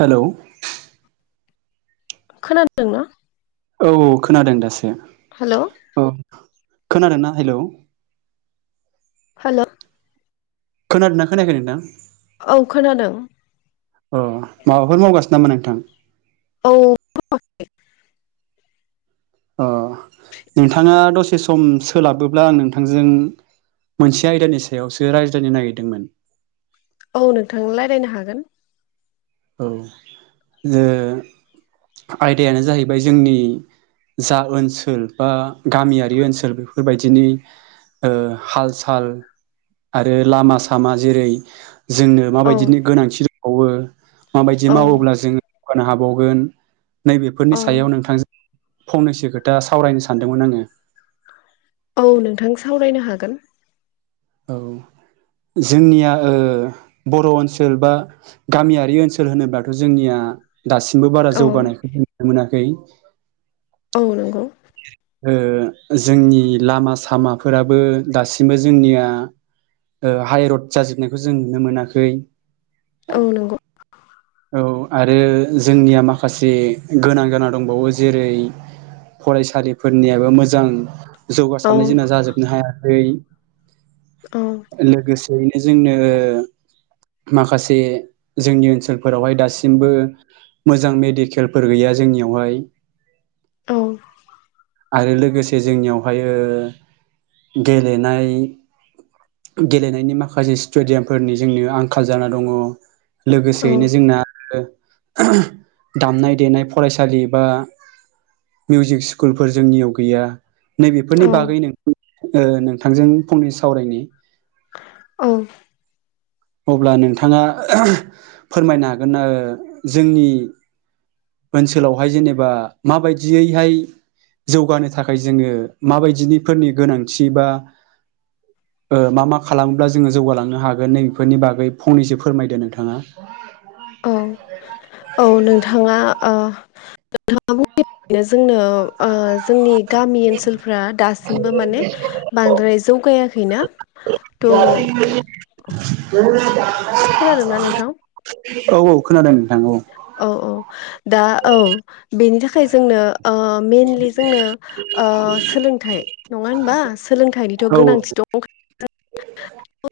Hello! खोनादोंना? औ औ खोनादों दासो हेल' औ। खोनादोंना? हेलौ! हेल'! खोनादोंना खोनायाखै नोंथां? औ खोनादों। अ माबाफोर मावगासिनो नामा नोंथां? औ मावाखै। अ नोंथाङा दसे सम सोलाबोब्ला आं नोंथांजों! मोनसे आयदानि सायावसो रायज्लायनो नागिरदोंमोन। औ नोंथां रायज्लायनो हागोन। औ ओ आयदायानो जाहैबाय जोंनि। जा ओनसोल बा गामियारि ओनसोल बेफोरबायदिनि ओ हाल-साल आरो लामा-सामा जेरै- जोंनो औ माबायदिनो गोनांथि दंबावो माबायदि औ मावोब्ला जोङो गानो हाबावगोन नै बेफोरनि औ सायाव नोंथांजों फंनैसो खोथा सावरायनो सानदोंमोन आङो औ नोंथां सावरायनो हागोन औ जोंनिया ओ बर' ओनसोल बा गामियारि ओनसोल होनोब्लाथ' जोंनिया दासिमबो बारा औ जौगानायखौ नुनो मोनाखै औ नंगौ ओ जोंनि लामा-सामाफोराबो दासिमबो जोंनिया ओ हायरड जाजोबनायखौ जों नुनो मोनाखै औ नंगौ औ आरो जोंनिया माखासे गोनां गोना दंबावो जेरै- फरायसालिफोरनियाबो मोजां औ जौगासारनाय जोंना जाजोबनो हायाखै औ लोगोसे ओरैनो जोंनो माखासे जोंनि ओनसोल फोरावहाय दासिमबो मोजां मेडिकेल फोर गैया जोंनियावहाय औ आरो लोगोसे जोंनियावहाय ओ गेलेनाय गेलेनायनि माखासे स्टेडियामफोरनि जोंनि आंखाल जाना दङ' लोगोसेयैनो जोंना ओ दामनाय देनाय फरायसालि बा मिउजिक स्कुलफोर जोंनियाव गैया नै औ बेफोरनि बागै ओ नोंथांजों फंनैसो सावरायनि। औ अब्ला नोंथाङा फोरमायनो हागोन ना ओ जोंनि ओनसोलावहाय जेनेबा मा बायदियै हाय जौगानो थाखाय जोङो मा बायदिनि फोरनि गोनांथि बा ओ मा मा खालामोब्ला जोङो जौगालांनो हागोन? नै बेफोरनि बागै फंनैसो फोरमायदो नोंथाङा। औ औ नोंथाङा ओ नोंथाङा बुंनो जोंनो जोंनि गामि ओनसोलफ्रा दासिमबो माने बांद्राय जौगायाखै ना। [inaudible] खोनादोंना नोंथां औ औ खोनादों नोंथां औ। औ औ दा औ बेनि थाखाय जोंनो ओ मेनलि जोंनो ओ सोलोंथाइ नङा होनबा? सोलोंथाइनिथ' औ गोनांथि दं [unintelligible] ओ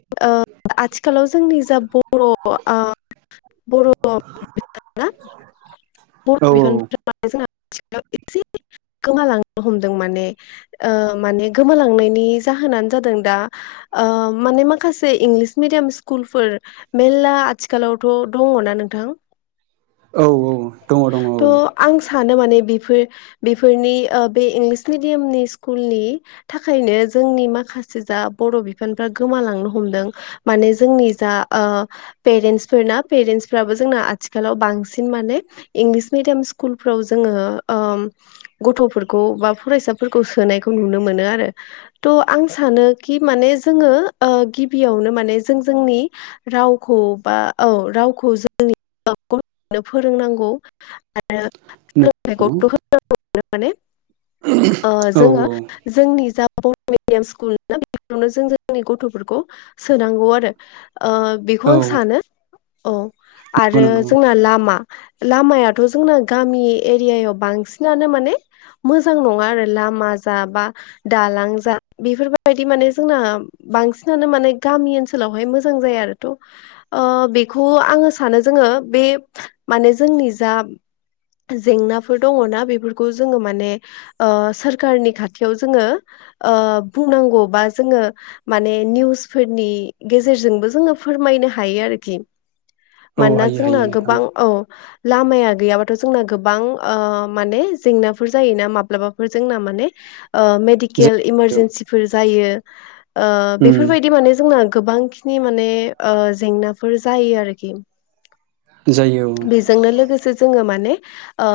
आथिखालाव जोंनि जा बर' ओ बर' [inaudible] औ गोमालांनो हमदों माने ओ माने गोमालांनायनि जाहोनानो जादों दा ओ माने माखासे इंलिस मिडियाम स्कुलफोर मेरला आथिखालावथ' दङ। ना नोंथां औ औ दङ दङ औ। थ' आं सानो माने बेफोर बेफोरनि बे इंलिस मिडियामनि स्कुलनि थाखायनो जोंनि माखासे जा बर' बिफानफ्रा गोमालांनो हमदों माने जोंनि जा ओ पेरेन्टसफोर ना पेरेन्टस फोराबो जोंना आथिखालाव बांसिन माने इंलिस मिडियाम स्कुलफ्राव जोङो ओ गथ'फोरखौ बा फरायसाफोरखौ सोनायखौ नुनो मोनो आरो थ' आं सानो कि माने जोङो ओ गिबियावनो माने जों जोंनि रावखौ बा औ रावखौ जों [inaudible] नो फोरोंनांगौ। आरो सोलोंथाइखौ नोंगौ। गुरुत्व [unintelligible] ओ औ जोङो जोंनि जा बर' मिडियाम स्कुल [inaudible] जों जोंनि गथ'फोरखौ सोनांगौ आरो। ओ बेखौ आं औ सानो औ। नंगौ आरो नंगौ जोंना लामा लामायाथ' जोंना गामि एरियायाव बांसिनानो माने मोजां नङा आरो लामा जा बा दांलां जा बेफोरबायदि माने जोंना बांसिनानो माने गामि ओनसोलावहाय मोजां जाया आरोथ' ओ बेखौ आंङो सानो जोङो बे माने जोंनि जा जेंनाफोर दङना बेफोरखौ जोङो माने ओ सोरखारनि खाथियाव जोङो ओ बुंनांगौ बा जोङो माने निउसफोरनि गेजेरजोंबो जोङो फोर मायनो हायो आरोखि [inaudible] मानोना जोंना हायो नोंथां गोबां औ। लामाया गैयाबाथ' जोंना गोबां ओ माने जेंनाफोर जायोना माब्लाबाफोर जोंना माने ओ मेडिकेल जायो इमारजेन्सिफोर जायो ओ उम बेफोरबायदि माने जोंना गोबांखिनि माने ओ जेंनाफोर जायो आरोखि जायो बेजोंनो लोगोसे जोङो माने ओ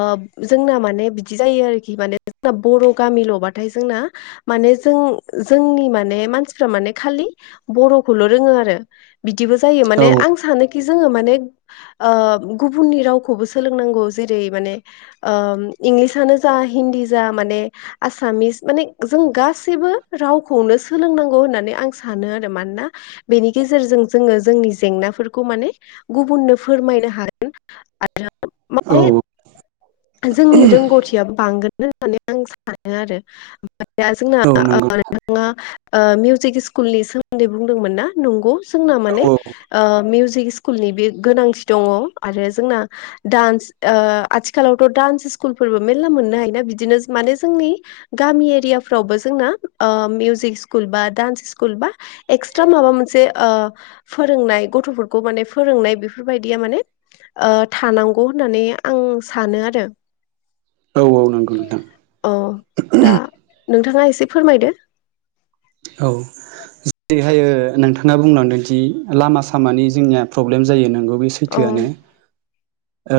जोंना माने बिदि जायो आरोखि माने जोंना बर' गामिल'बाथाय जोंना माने जों जोंनि माने मानसिफ्रा माने खालि बर'खौल' रोङो आरो। बिदिबो जायो औ माने आं सानोखि जोङो मान ओ गुबुननि रावखौबो सोलोंनांगौ जेरै माने ओ इंलिस जा हिन्दी जा माने आसामिस माने जों गासैबो रावखौनो सोंलों नांगौ आं सानो आरो मानोना बेनि गेजेरजों जोङो जोंनि जेंनाफोरखौ माने गुबुननो फोरमायनो हागोन। [inaudible] औ माने जोंनि रोंगौथियाबो बांगोन। होननानै आं सानो आरो ओमफ्राय दा जोंना औ नंगौ नोंथाङा ओ मिउजिक स्कुलनि सोमोन्दै बुंदोंमोन ना नंगौ जोंना औ माने ओ मिउजिक स्कुलनि बे गोनांथि दङ आरो जोंना डान्स ओ आथिखालावथ' डान्स स्कुलफोर बो मेल्ला मोननो हायोना बिदिनो माने जोंनि गामि एरियाफोरावबो जोंना ओ मिउजिक स्कुल बा डान्स स्कुल बा एस्थ्रा माबा मोनसे ओ फोरोंनाय गथ' फोरखौ माने सनाय बेफोरबायदिया माने ओ थानांगौ होननानै आं सानो आरो। [inaudible] औ नांगौ नोंथां। औ दा नोंथाङा एसे फोरमायदो औ। जेरैहायो ओ नोंथाङा बुंलांदोंदि लामा सामानि जोंनिया प्रब्लेम जायो नोंगौ बे औ सैथोआनो ओ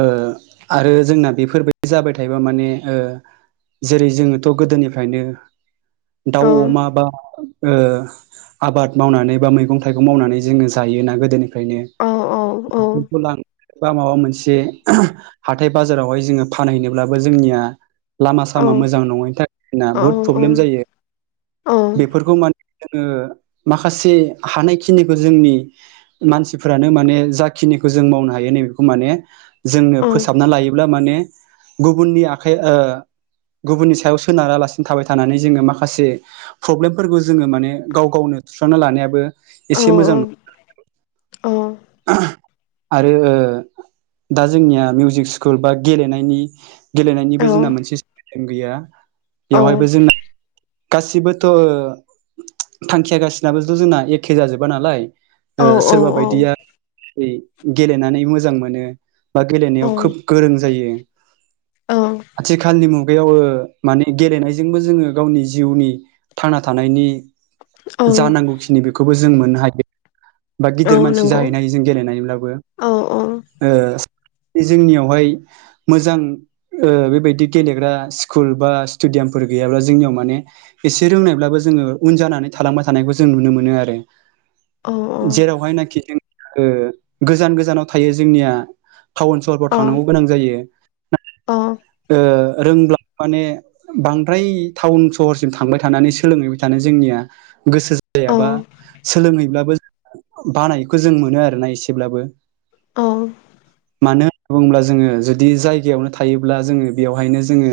आरो जोंना बेफोरबायदि जाबाय थायोबा माने ओ जेरै जोङोथ' गोदोनिफ्रायनो दाउ औ अमा बा। ओ आबाद मावनानै बा मैगं थाइगं मावनानै जोङो जायोना गोदोनि औ औ औ फ्रायनो लां बा माबा मोनसे जे हाथाय बाजारावहाय जोङो फानहैनोब्लाबो जोंनिया। लामा औ सामा मोजां नङैनि थाखायना औ बुहुद औ प्रब्लेम जायो औ बेफोरखौ माने जोङो माखासे हानायखिनिखौ जोंनि मानसिफोरानो माने जाखिनिखौ जों मावनो हायो नैबेखौ माने‌ जोंनो औ फोसाबना लायोब्ला माने गुबुननि आखाइ गुबुननि सायाव सोनारालासिनो थाबाय थानानै जोङो माखासे प्रब्लेमफोरखौ जोङो माने गाव गावनो सुस्रांना लानायाबो औ एसे मोजां नङा [unintelligible] आरो ओ दा जोंनिया मिउजिक स्कुल बा गेलेनायनि गेलेनायनिबो जोंना मोनसे सिस्टेम गैया बेवहायबो जोंना गासिबोथ' थांखियाागासिनाबोथ' जोंना एखे जाजोबा नालाय औ सोरबा बायदियाै दिनै गेलेनानै मोजां मोनो। बा गेलेनायाव खोब गोरों जायो। औ आथिखालनि मुगायाव माने गेलेनायजोंबो जोङो गावनि जिउनि थांना थानायनि औ जानांगौखिनि बेखौबो जों मोननो हायो। बा औ गिदिर मानसि नंगौ जाहैनो हायोजों गेलेनायब्लाबो औ औ ओ बे जोंनियावहाय मोजां। ओ बेबायदि गेलेग्रा स्कुल बा स्टेडियामफोर गैयाब्ला जोंनियाव माने एसे रोंनायब्लाबो जोङो उनजानानै थालांबाय थानायखौ जों नुनो मोन आरो। औ जेरावहायनाखि जों ओ गोजान गोजानाव थायो जोंनिया टाउन औ सहरफ्राव थांनांगौ गोनां जायो। औ ओ रोंब्ला माने बांद्राय टाउन सहरसिम थांबाय थानानै सोलोंहैबाय थानो जोंनिया गोसो औ जायाबा सोलोंहैब्लाबो बानायखौ जों मोनो आरोना एसेब्लाबो औ। मानो होननानै बुङोब्ला जोङो जुदि जायगायावनो थायो। अब्ला जोङो बेवहायनो जोङो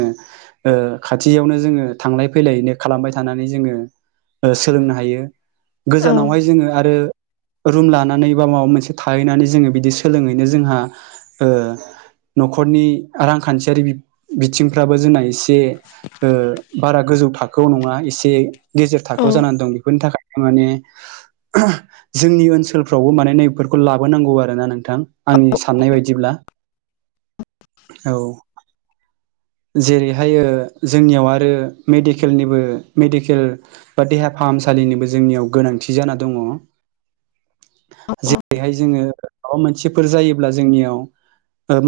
ओ खाथियावनो जोङो थांलाय फैलायनो खालामबाय थानानै जोङो सोलोंनो हायो गोजानावहाय जोङो आरो। रुम लानानै बा माबा मोनसे थाहैनानै जोङो बिदि सोलोङैनो जोंहा ओ। न'खरनि रां रांखान्थियारि बिथिंफ्राबो जोंना एसे बारा गोजौ थाखोआव नङा एसे गेजेर थाखोआव जानानै दं बेफोरनि थाखायनो माने जोंनि ओनसोलफ्रावबो मान नफोरखौ लाबोनांगौ आरोना नोंथां आंनि साननाय बायदिब्ला [inaudible] औ। जेरैहायो ओ जोंनियाव आरो मेडिकेलनिबो मेडिकेल बा देहा फाहामसा सालिनिबो जोंनियाव गोनांथि जाना दङो जेरैहाय जोङो माबा मोनसेफोर जायोब्ला जोंनियाव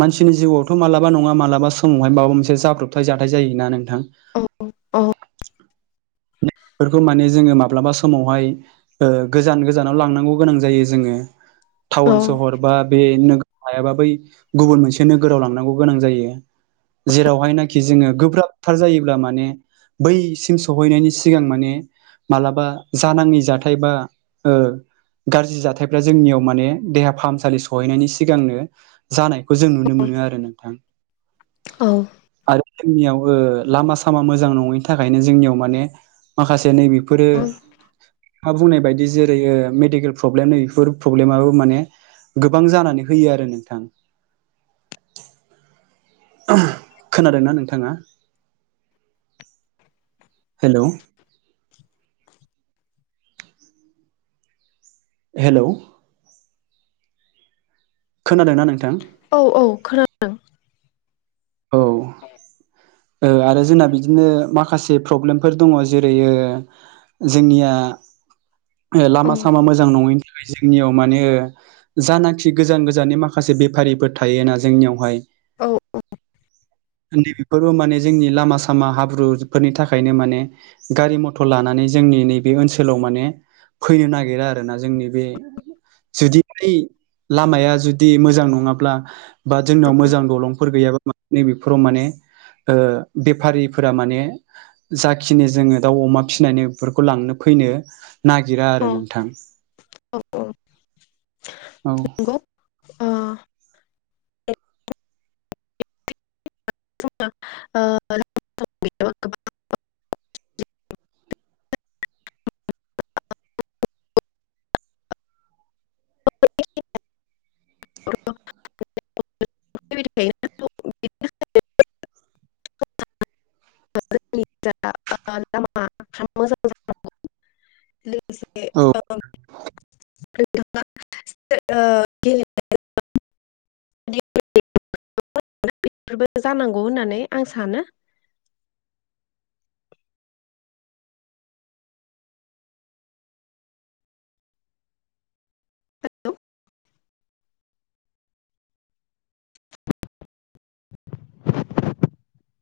मानसिनि जिउआवथ माबा नङा मालाबा समावहाय माबा मोनसे जाब्रबथाय जाथाय जायोना नोंथां। फोरखौ माने जोङो माब्लाबा समावहाय ओ गोजान गोजानाव लांनांगौ गोनां जायो जोङो। टाउन औ सहर बा बे नो हायाबा बै गुबुन मोनसे नोगोराव लांनांगौ गोनां जायो। जेरावहायनाखि जोङो गोब्राबथार जायोब्ला माने बैसिम सहैनायनि सिगां माने मालाबा जानाङि जाथाय बा ओ गाज्रि जाथायफ्रा जोंनियाव माने देहा फाहामसालि सहैनायनि सिगांनो जानाय खौ जों नुनो मोनो आरो नोंथां आरो जोंनियाव ओ लामा सामा मोजां नङैनि थाखायनो जोंनियाव माने माखासे नैबे बेफोरो हा बुंनाय बायदि जेरै ओ मेडिकेल प्रब्लेम नै बेफोर प्रब्लेमाबो माने गोबां जानानै होयो आरो नोंथां। खोनादोंना नोंथाङा? हेलौ। हेलौ। खोनादोंना नोंथां? औ औ खोनादों। औ ओ आरो जोंना बिदिनो माखासे प्रब्लेमफोर दङ' जेरै ओ जोंनिया औ लामा सामा मोजां नङैनि थाखाय जोंनियाव माने जानाखि गोजान गोजाननि माखासे बेफारिफोर थायोना जोंनियावहाय औ औ। नैबेफोरबो माने जोंनि लामा सामा हाब्रुफोरनि थाखायनो माने गारि मथर लानानै जों नि नैबे ओनसोलाव माने फैनो नागिरा आरोना जोंनि बे जुदि बै लामाया जुदि मोजां नङाब्ला बा जोंनाव मोजां दलंफोर गैयाबा नै बेफोराव माने ओ बेफारिफोरा माने जाखिनि जोङो दाउ अमा फिसिनायनि बेफोरखौ लांनो फै फैनो नागिरा औ आरो औ नोंथां औ औ। नंगौ [unintelligible] [unintelligible] [unintelligible] [unintelligible] औ [unintelligible] [unintelligible] [unintelligible] [unintelligible] बेफोरबो जानांगौ होननानै आं सानो।